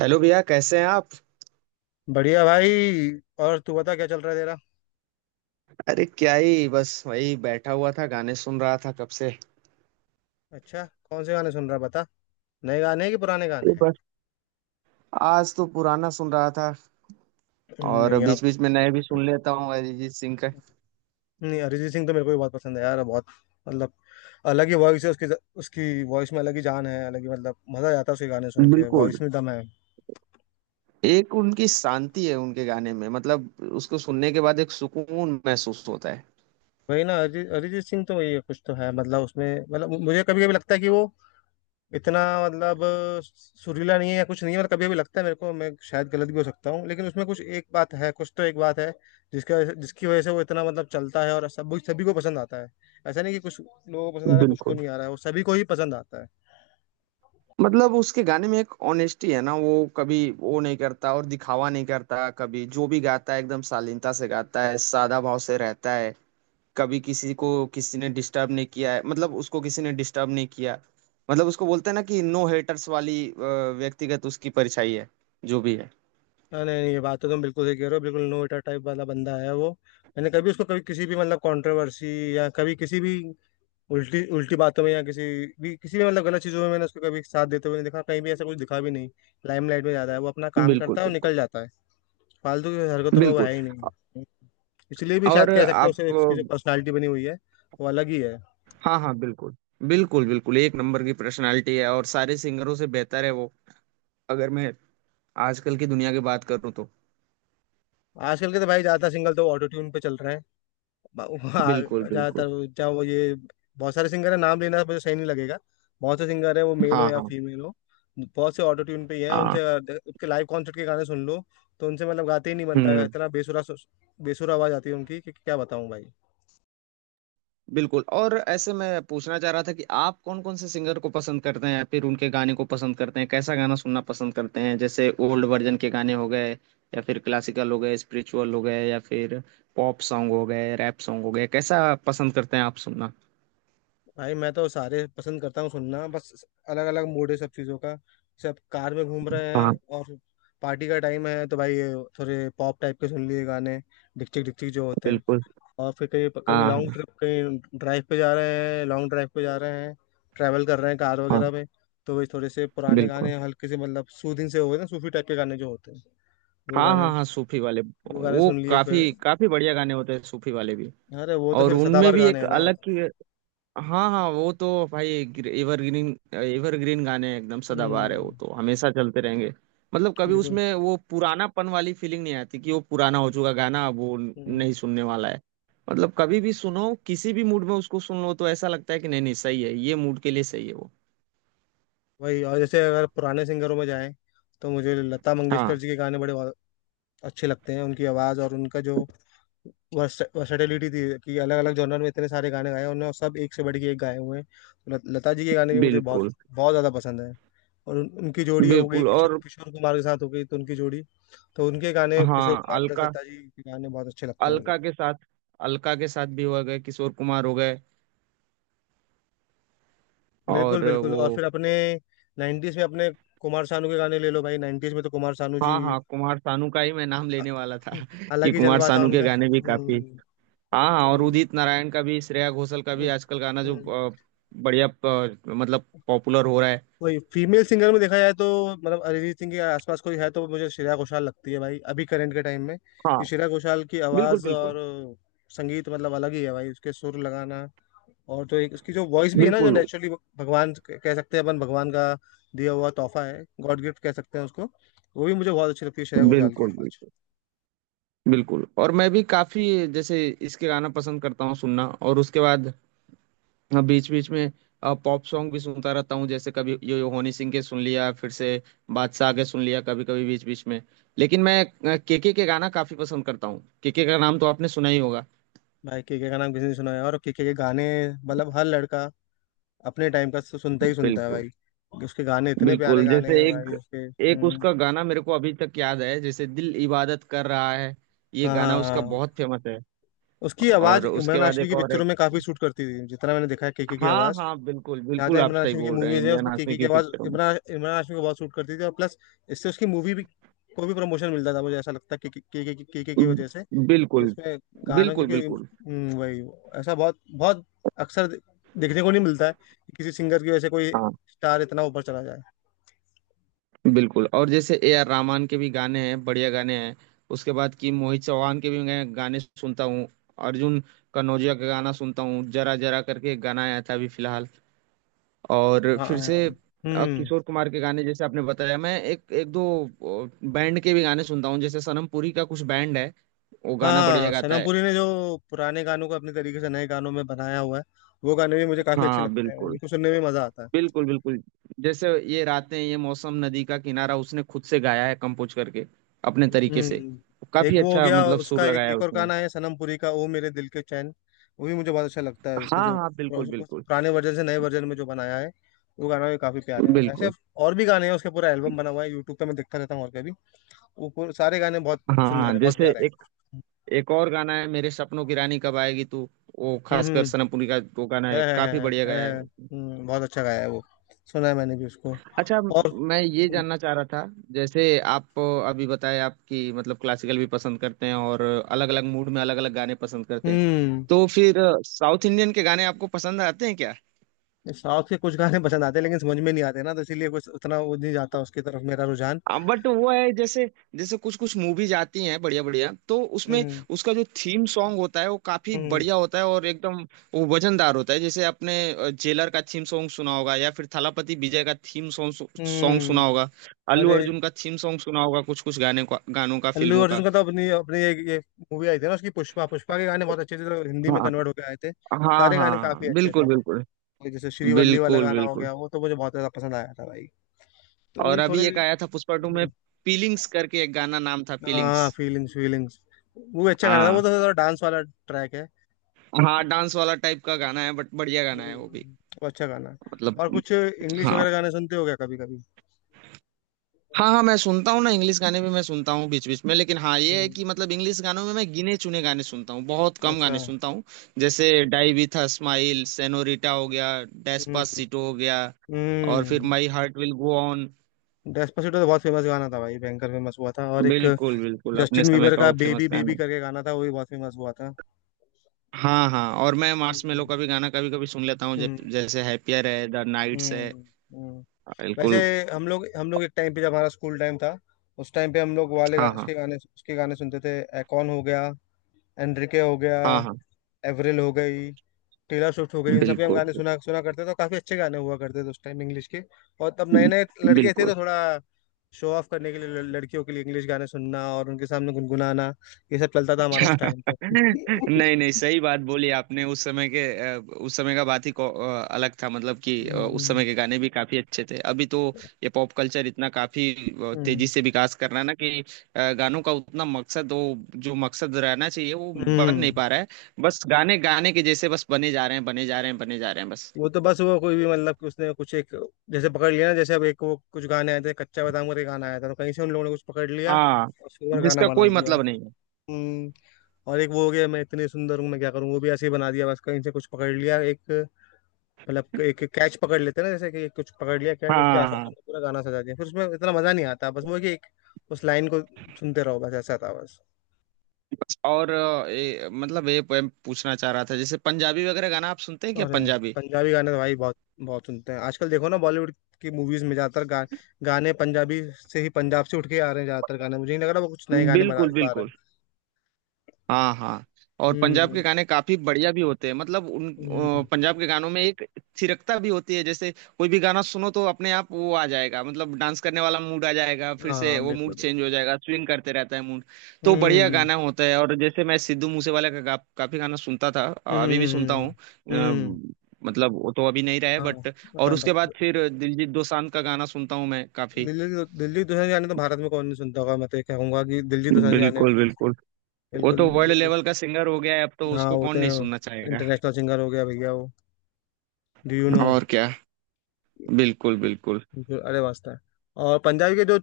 Hello भैया, कैसे हैं आप? बढ़िया भाई। और तू बता क्या चल रहा है तेरा। अरे क्या ही, बस वही बैठा हुआ था, गाने सुन रहा था कब से। अच्छा। कौन से गाने सुन रहा है बता। नए गाने हैं कि पुराने गाने ये हैं। बस आज तो पुराना सुन रहा था, और नहीं आप। बीच बीच में नए भी सुन लेता हूँ अरिजीत सिंह का। नहीं अरिजीत सिंह तो मेरे को भी बहुत पसंद है यार, बहुत। मतलब अलग ही वॉइस है उसकी। उसकी वॉइस में अलग ही जान है, अलग ही मतलब मजा आता है उसके गाने सुन के, बिल्कुल, वॉइस में दम है। एक उनकी शांति है उनके गाने में, मतलब उसको सुनने के बाद एक सुकून महसूस होता वही ना, अरिजीत अरिजीत सिंह तो वही है, कुछ तो है मतलब उसमें। मतलब मुझे कभी कभी लगता है कि वो इतना मतलब सुरीला नहीं है या कुछ नहीं है। मतलब कभी कभी लगता है मेरे को, मैं शायद गलत भी हो सकता हूँ, लेकिन उसमें कुछ एक बात है, कुछ तो एक बात है जिसका जिसकी वजह से वो इतना मतलब चलता है और सब सभी को पसंद आता है। ऐसा नहीं कि कुछ लोगों को पसंद आ है। रहा है, कुछ को बिल्कुल, नहीं आ रहा है, वो सभी को ही पसंद आता है। मतलब उसके गाने में एक ऑनेस्टी है ना। वो कभी वो नहीं करता, और दिखावा नहीं करता कभी, जो भी गाता है एकदम शालीनता से गाता है, सादा भाव से रहता है। कभी किसी को किसी ने डिस्टर्ब नहीं किया है, मतलब उसको किसी ने डिस्टर्ब नहीं किया। मतलब उसको बोलते हैं ना कि नो हेटर्स वाली व्यक्तिगत उसकी परछाई है, जो भी है। हाँ, नहीं नहीं, ये बात तो तुम बिल्कुल सही कह रहे हो। बिल्कुल नोएटा टाइप वाला बंदा है वो। मैंने कभी उसको कभी किसी भी मतलब कंट्रोवर्सी या कभी किसी भी उल्टी उल्टी बातों में या किसी भी मतलब गलत चीज़ों में मैंने उसको कभी साथ देते हुए नहीं देखा, कहीं भी ऐसा कुछ दिखा भी नहीं। लाइमलाइट में ज्यादा है, वो अपना काम बिल्कुल करता है और बिल्कुल निकल जाता है। फालतू की हरकतों में वो बिल्कुल है ही नहीं। इसलिए भी और शायद कह सकते हैं आप। उसे, उसकी जो पर्सनालिटी बनी हुई है वो अलग ही है। हाँ हाँ, बिल्कुल बिल्कुल बिल्कुल, एक नंबर की पर्सनालिटी है, और सारे सिंगरों से बेहतर है वो। अगर मैं आजकल की दुनिया की बात करूँ तो। आजकल के तो भाई ज्यादातर सिंगल तो ऑटो ट्यून पे चल रहे हैं। वहाँ बिल्कुल बिल्कुल। ज्यादातर, चाहे वो ये, बहुत सारे सिंगर है, नाम लेना मुझे सही नहीं लगेगा। बहुत से सिंगर है, वो मेल हो हाँ या हाँ फीमेल हो, बहुत से ऑटो ट्यून पे ही हैं, हाँ। उनसे उनके लाइव कॉन्सर्ट के गाने सुन लो तो उनसे मतलब गाते ही नहीं बनता है, हम्म। इतना बेसुरा, बेसुरा आवाज आती है उनकी कि क्या बताऊं भाई। बिल्कुल। और ऐसे मैं पूछना चाह रहा था कि आप कौन कौन से सिंगर को पसंद करते हैं, या फिर उनके गाने को पसंद करते हैं, कैसा गाना सुनना पसंद करते हैं? जैसे ओल्ड वर्जन के गाने हो गए, या फिर क्लासिकल हो गए, स्पिरिचुअल हो गए, या फिर पॉप सॉन्ग हो गए, रैप सॉन्ग हो गए, कैसा पसंद करते हैं आप सुनना? भाई मैं तो सारे पसंद करता हूँ सुनना, बस अलग अलग मूड है सब चीज़ों का। सब कार में घूम रहे हाँ हैं और पार्टी का टाइम है तो भाई थोड़े पॉप टाइप के सुन लिए गाने, डिक्चिक डिक्चिक जो होते हैं। बिल्कुल। और फिर कहीं कभी हाँ लॉन्ग हाँ ट्रिप कहीं ड्राइव पे जा रहे हैं, लॉन्ग ड्राइव पे जा रहे हैं, ट्रैवल कर रहे हैं कार हाँ। वगैरह में, तो वही थोड़े से पुराने बिल्कुल। गाने हल्के से मतलब सूदिंग से हो गए ना, सूफी टाइप के गाने जो होते हैं, वो हाँ गाने, हाँ हाँ, सूफी वाले। वो सुन लिए फिर। काफी काफी बढ़िया गाने होते हैं सूफी वाले भी। अरे वो तो और फिर उनमें सदाबहार भी गाने एक हैं ना वो अलग तो। की, हाँ हाँ, वो तो भाई एवरग्रीन, एवरग्रीन गाने हैं, एकदम सदाबहार है वो, हम्म। तो हमेशा चलते रहेंगे। मतलब कभी बिल्कुल। उसमें वो पुरानापन वाली फीलिंग नहीं आती कि वो पुराना हो चुका गाना, अब वो नहीं सुनने वाला है। मतलब कभी भी सुनो, किसी भी मूड में उसको सुन लो, तो ऐसा लगता है कि नहीं नहीं, सही है, ये मूड के लिए सही है वो। वही, और जैसे अगर पुराने सिंगरों में जाएं तो मुझे लता मंगेशकर हाँ जी के गाने बड़े अच्छे लगते हैं। उनकी आवाज़ और उनका जो वर्सेटिलिटी थी कि अलग अलग जॉनर में इतने सारे गाने गाए उन्होंने और सब एक से बढ़ के एक गाए हुए हैं, तो लता जी के गाने भी मुझे बहुत बिल्कुल बहुत ज़्यादा पसंद है। और उनकी जोड़ी हो गई बिल्कुल किशोर और किशोर कुमार के साथ हो गई, तो उनकी जोड़ी, तो उनके गाने, किशोर हाँ, कुमार प्लस अलका, लता जी के गाने बहुत अच्छे लगते हैं मुझे। अलका के साथ, अलका के साथ भी हो गए, किशोर कुमार हो गए। बिल्कुल और बिल्कुल। वो, और फिर अपने नाइन्टीज में, अपने कुमार सानू के गाने ले लो भाई, नाइन्टीज में तो कुमार सानू जी, हाँ हाँ, कुमार सानू का ही मैं नाम लेने वाला था कि अलग ही कुमार जलवा था सानू के उनका। गाने भी काफी। हम्म। हाँ हाँ, और वही। उदित नारायण का भी, श्रेया घोषाल का भी आजकल गाना जो हम्म, अ, बढ़िया मतलब पॉपुलर हो रहा है। वही। फीमेल सिंगर में देखा जाए तो मतलब अरिजीत सिंह के आसपास कोई है तो मुझे श्रेया घोषाल लगती है भाई, अभी करंट के टाइम में, हाँ कि श्रेया घोषाल की बिल्कुल आवाज़ बिल्कुल। और संगीत मतलब अलग ही है भाई, उसके सुर लगाना। और जो एक उसकी जो वॉइस भी है ना जो बिल्कुल नेचुरली भगवान कह सकते हैं, अपन भगवान का दिया हुआ तोहफा है, गॉड गिफ्ट कह सकते हैं उसको। वो भी मुझे बहुत अच्छी लगती है श्रेया घोषाल की बिल्कुल आवाज़। बिल्कुल बिल्कुल और मैं भी काफी जैसे इसके गाना पसंद करता हूँ सुनना, और उसके बाद हाँ, बीच बीच में पॉप सॉन्ग भी सुनता रहता हूँ। जैसे कभी यो यो हनी सिंह के सुन लिया, फिर से बादशाह के सुन लिया, कभी कभी बीच बीच में। लेकिन मैं केके के गाना काफी पसंद करता हूँ, केके का नाम तो आपने सुना ही होगा। भाई के का नाम किसी ने सुना है और के गाने, मतलब हर लड़का अपने टाइम का तो सुनता ही सुनता है बिल्कुल, भाई। उसके गाने इतने प्यारे बिल्कुल, गाने जैसे हैं एक भाई उसके। एक हम्म। उसका गाना मेरे को अभी तक याद है, जैसे दिल इबादत कर रहा है, ये हाँ हाँ गाना उसका हाँ। बहुत फेमस है। उसकी आवाज और उसके इमरान बाद हाशमी एक की और है, पिक्चरों में काफी सूट करती थी, जितना मैंने देखा है केके की हाँ आवाज। हाँ बिल्कुल जहाँ बिल्कुल, जहाँ आप इमरान सही हाशमी की बोल रहे हैं, मूवीज है इमरान उसमें हाशमी केके की की आवाज पिक्चरों इमरान इमरान हाशमी को बहुत सूट करती थी, और प्लस इससे उसकी मूवी भी, को भी प्रमोशन मिलता था, मुझे ऐसा लगता है, केके केके की में। वजह से बिल्कुल इसमें गानों बिल्कुल बिल्कुल वही। ऐसा बहुत बहुत अक्सर देखने को नहीं मिलता है कि किसी सिंगर की वजह से कोई हाँ। स्टार इतना ऊपर चला जाए। बिल्कुल, और जैसे ए आर रहमान के भी गाने हैं, बढ़िया गाने हैं। उसके बाद कि मोहित चौहान के भी मैं गाने सुनता हूँ, अर्जुन कनौजिया का गाना सुनता हूँ, जरा जरा करके एक गाना आया था अभी फिलहाल। और हाँ हाँ, फिर से हाँ। हम्म। किशोर कुमार के गाने जैसे आपने बताया। मैं एक एक दो बैंड के भी गाने सुनता हूँ, जैसे सनम पुरी का कुछ बैंड है, वो गाना बढ़िया हाँ, गाता सनम है। पुरी ने जो पुराने गानों को अपने तरीके से नए गानों में बनाया हुआ है, वो गाने भी मुझे काफी अच्छे हाँ लगते हैं, बिल्कुल उनको सुनने में मजा आता है। बिल्कुल बिल्कुल, जैसे ये रातें ये मौसम नदी का किनारा, उसने खुद से गाया है कंपोज करके, अपने तरीके से। हम्म। एक काफी वो हो अच्छा गया मतलब सुर उसका, एक लगाया है एक और उसने। गाना है सनम पुरी का, ओ मेरे दिल के चैन, वो भी मुझे बहुत अच्छा लगता है, उसने हाँ जो हाँ बिल्कुल उस बिल्कुल पुराने वर्जन से नए वर्जन में जो बनाया है, वो गाना भी काफी प्यारे हैं ऐसे, बिल्कुल और भी गाने हैं, उसका पूरा एल्बम बना हुआ है यूट्यूब पे, मैं देखता रहता हूँ, और कभी वो सारे गाने बहुत हाँ सुंदर हाँ, है, बहुत जैसे प्यारे एक हैं। एक और गाना है, मेरे सपनों की रानी कब आएगी तू, वो हम्म खासकर हम्म, सनमपुरी का वो गाना है, है, काफी बढ़िया गाया है है, वो। बहुत अच्छा गाया है वो, सुना है मैंने भी उसको। अच्छा, और मैं ये जानना चाह रहा था, जैसे आप अभी बताए आपकी मतलब क्लासिकल भी पसंद करते हैं और अलग अलग मूड में अलग अलग गाने पसंद करते हैं, हम्म। तो फिर साउथ इंडियन के गाने आपको पसंद आते हैं क्या? साउथ के कुछ गाने पसंद आते हैं, लेकिन समझ में नहीं आते ना, तो इसीलिए कुछ उतना वो नहीं जाता उसकी तरफ मेरा रुझान। बट वो है जैसे, जैसे कुछ कुछ मूवीज आती हैं बढ़िया बढ़िया, तो उसमें हम्म। उसका जो थीम सॉन्ग होता है वो काफी हम्म। बढ़िया होता है, और एकदम वो वजनदार होता है। जैसे आपने जेलर का थीम सॉन्ग सुना होगा, या फिर थलापति विजय का थीम सॉन्ग, हम्म। सुना होगा। अल्लू अरे, अर्जुन का थीम सॉन्ग सुना होगा, कुछ कुछ गाने का, गानों का, अल्लू फिल्मों का। अर्जुन का तो अपनी अपनी एक ये मूवी आई थी ना उसकी, पुष्पा, पुष्पा के गाने बहुत अच्छे थे, तो हिंदी में कन्वर्ट हाँ होकर आए थे, हाँ सारे गाने हाँ, काफी अच्छे थे। बिल्कुल बिल्कुल। ये जैसे श्रीवल्ली वाला बिल्कुल गाना हो बिल्कुल गया, वो तो मुझे बहुत ज्यादा पसंद आया था भाई, तो और वही थोड़े। अभी एक आया था पुष्पा टू में, हम्म, पीलिंग्स करके एक गाना, नाम था पीलिंग्स। हाँ फीलिंग्स, फीलिंग्स, वो भी अच्छा गाना था, वो हाँ तो थोड़ा डांस वाला ट्रैक है। हाँ, डांस वाला टाइप का गाना है बट बढ़िया गाना है वो भी। हम्म, वो अच्छा गाना है। मतलब, और कुछ इंग्लिश हाँ वगैरह गाने सुनते हो क्या कभी कभी? हाँ हाँ, मैं सुनता हूँ ना इंग्लिश गाने भी, मैं सुनता हूँ बीच बीच में। लेकिन हाँ ये है हम्म, कि मतलब इंग्लिश गानों में मैं गिने चुने गाने सुनता हूँ, बहुत कम अच्छा। गाने सुनता हूँ। जैसे die with a smile, Senorita हो गया, हम्म। डेस्पासितो हो गया, और फिर हम्म। My heart will go on. Despacito तो बहुत फेमस गाना था भाई, भयंकर फेमस हुआ था, और एक बिल्कुल बिल्कुल, अपने जस्टिन समय बीबर का का वो फेमस बेबी बेबी गाना। करके गाना था, वो भी बहुत फेमस हुआ था। हाँ हाँ, और मैं मार्शमेलो हम्म का भी गाना कभी कभी सुन लेता हूँ, हम्म जैसे हैप्पियर है, द नाइट्स है। हम्म, हम्म। वैसे बिल्कुल। हम लोग एक टाइम पे, जब हमारा स्कूल टाइम था, उस टाइम पे हम लोग वाले हाँ हाँ उसके गाने, सुनते थे, एकॉन हो गया, एनरिके हो गया, हाँ हाँ एवरिल हो गई, टेलर स्विफ्ट हो गई, इन सबके हम बिल्कुल गाने सुना सुना करते थे, और काफी अच्छे गाने हुआ करते थे उस टाइम इंग्लिश के। और तब नए नए लड़के थे बिल्कुल। तो थोड़ा शो ऑफ करने के लिए, लड़कियों के लिए इंग्लिश गाने सुनना और उनके सामने गुनगुनाना, ये सब चलता था हमारा उस टाइम पे नहीं नहीं, सही बात बोली आपने। उस समय के उस समय का बात ही अलग था, मतलब कि उस हम्म समय के गाने भी काफी अच्छे थे। अभी तो ये पॉप कल्चर इतना काफी हम्म तेजी से विकास कर रहा है ना, कि गानों का उतना मकसद, वो जो मकसद रहना चाहिए वो बन नहीं हम्म। पा रहा है। बस गाने, गाने के जैसे बस बने जा रहे हैं, बने जा रहे हैं, बने जा रहे हैं बस। वो तो बस, वो कोई भी मतलब कि उसने कुछ एक जैसे पकड़ लिया ना, जैसे अब, एक वो कुछ गाने आए थे, कच्चा बादाम करके गाना आया था, तो कहीं से उन लोगों ने कुछ पकड़ लिया हाँ, और उसके ऊपर गाना जिसका बना कोई दिया। मतलब नहीं है। हम्म। और एक वो हो गया, मैं इतनी सुंदर हूँ मैं क्या करूँ, वो भी ऐसे ही बना दिया, बस कहीं से कुछ पकड़ लिया एक, मतलब एक कैच पकड़ लेते हैं ना, जैसे कि एक कुछ पकड़ लिया कैच, उसके हाँ आसपास हाँ, हमने पूरा गाना सजा दिया, फिर उसमें इतना मजा नहीं आता, बस वो है कि एक उस लाइन को सुनते रहो, बस ऐसा था बस। बस। और मतलब ये मैं पूछना चाह रहा था, जैसे पंजाबी वगैरह गाना आप सुनते हैं क्या, और पंजाबी? पंजाबी गाने तो भाई बहुत बहुत सुनते हैं, आजकल देखो ना बॉलीवुड की मूवीज में ज्यादातर गाने पंजाबी से ही, पंजाब से उठ के आ रहे हैं ज्यादातर गाने, मुझे नहीं लग रहा वो कुछ नए गाने बना बिल्कुल भी पा रहे बिल्कुल। हैं। हाँ हाँ। और पंजाब के हम्म गाने काफी बढ़िया भी होते हैं, मतलब उन हम्म। पंजाब के गानों में एक थिरकता भी होती है। जैसे कोई भी गाना सुनो तो अपने आप वो आ जाएगा, मतलब डांस करने वाला मूड आ जाएगा, फिर से हाँ वो मूड बिल्कुल। चेंज हो जाएगा, स्विंग करते रहता है मूड। तो बढ़िया हम्म गाना होता है। और जैसे मैं सिद्धू मूसेवाला का काफी गाना सुनता था, अभी भी सुनता हम्म हूँ, हम्म। मतलब वो तो अभी नहीं रहे हाँ बट। और हाँ, उसके बाद बस। फिर दिलजीत दोसांझ का गाना सुनता हूँ मैं काफी। दिल्ली दिल्ली दूसरे गाने तो भारत में कौन नहीं सुनता होगा, मैं तो ये कहूंगा कि दिल्ली दूसरे गाने बिल्कुल बिल्कुल, वो तो बिल्कुल वर्ल्ड बिल्कुल। लेवल का सिंगर हो गया है अब, तो हाँ, उसको कौन होते नहीं हैं, सुनना चाहेगा? इंटरनेशनल सिंगर हो गया भैया वो। डू यू नो, और क्या। बिल्कुल बिल्कुल जो, अरे वास्ता है। और पंजाबी के जो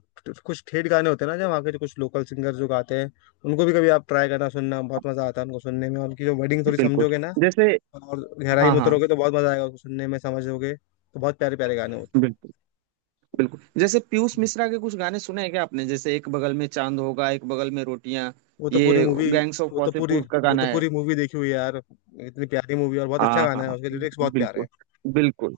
कुछ ठेठ गाने होते हैं ना, जो वहाँ के जो कुछ लोकल सिंगर जो गाते हैं, उनको भी कभी आप ट्राई करना सुनना, बहुत मजा आता है उनको सुनने में, और उनकी जो वर्डिंग थोड़ी बिल्कुल समझोगे ना जैसे और गहराई हाँ में हाँ उतरोगे तो बहुत मजा आएगा उसको सुनने में, समझोगे तो बहुत प्यारे प्यारे गाने होते हैं। बिल्कुल बिल्कुल, जैसे पीयूष मिश्रा के कुछ गाने सुने हैं क्या आपने? जैसे एक बगल में चांद होगा, एक बगल में रोटियां, वो तो पूरी ये मूवी, गैंग्स ऑफ वासेपुर का वो गाना तो है। पूरी मूवी देखी हुई है यार, इतनी प्यारी मूवी, और बहुत अच्छा हाँ गाना है, हाँ उसके लिरिक्स बहुत प्यारे बिल्कुल हैं। बिल्कुल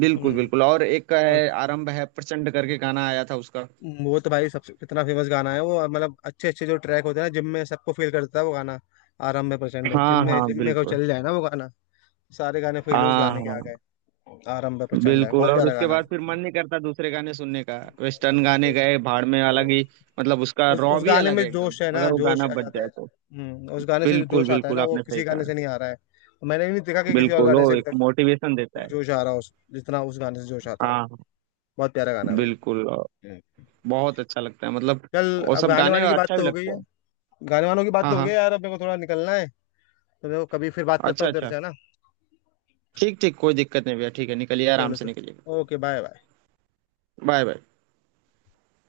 बिल्कुल हम्म। बिल्कुल और एक का और है, आरंभ है प्रचंड करके गाना आया था उसका। वो तो भाई सबसे कितना फेमस गाना है वो, मतलब अच्छे अच्छे जो ट्रैक होते हैं ना जिम में, सबको फील करता है वो गाना, आरंभ प्रचंड है, जिम हाँ में हाँ जिम में को बिल्कुल। चल जाए ना वो गाना, सारे गाने फील उस हाँ गाने के हाँ। आ गए, आरंभ प्रचंड है, बिल्कुल, बहुत और प्यारा उसके गाना बाद फिर है। मन नहीं करता दूसरे गाने सुनने का, वेस्टर्न अरे, गाने गए भाड़ में, अरे, अलग ही, मतलब उसका उस रॉ उस भी गाने अलग में है एकदम, जोश है ना, अगर वो जोश गाना आ बज जाता है, जाए तो। हम्म, उस गाने से जो बिल्कुल जोश आता है बिल्कुल, ना वो आपने सही किसी गाने कहा। से नहीं आ रहा है, मैंने भी नहीं देखा कि किसी और बिल्कुल, वो गाने से अभी एक तक मोटिवेशन देता कोई है। जोश आ रहा हो, जितना उस गाने से जोश आता है, हाँ बहुत प्यारा गाना है भाई। बिल्कुल। हम्म। बहुत अच्छा लगता है मतलब, चल, वो अब सब गाने गाने वाने की बात अच्छा तो भी हो गई लगता है, है। गाने वानों की बात हाँ तो हो गई है हाँ, यार, अब मेरे को थोड़ा निकलना है, तो देखो कभी फिर बात करता अच्छा हूँ तेरे अच्छा, से, है ना? ठीक ठीक, कोई दिक्कत नहीं भैया, ठीक है, निकलिए, आराम चलो से तो, निकलिए। Okay, bye bye. Bye bye.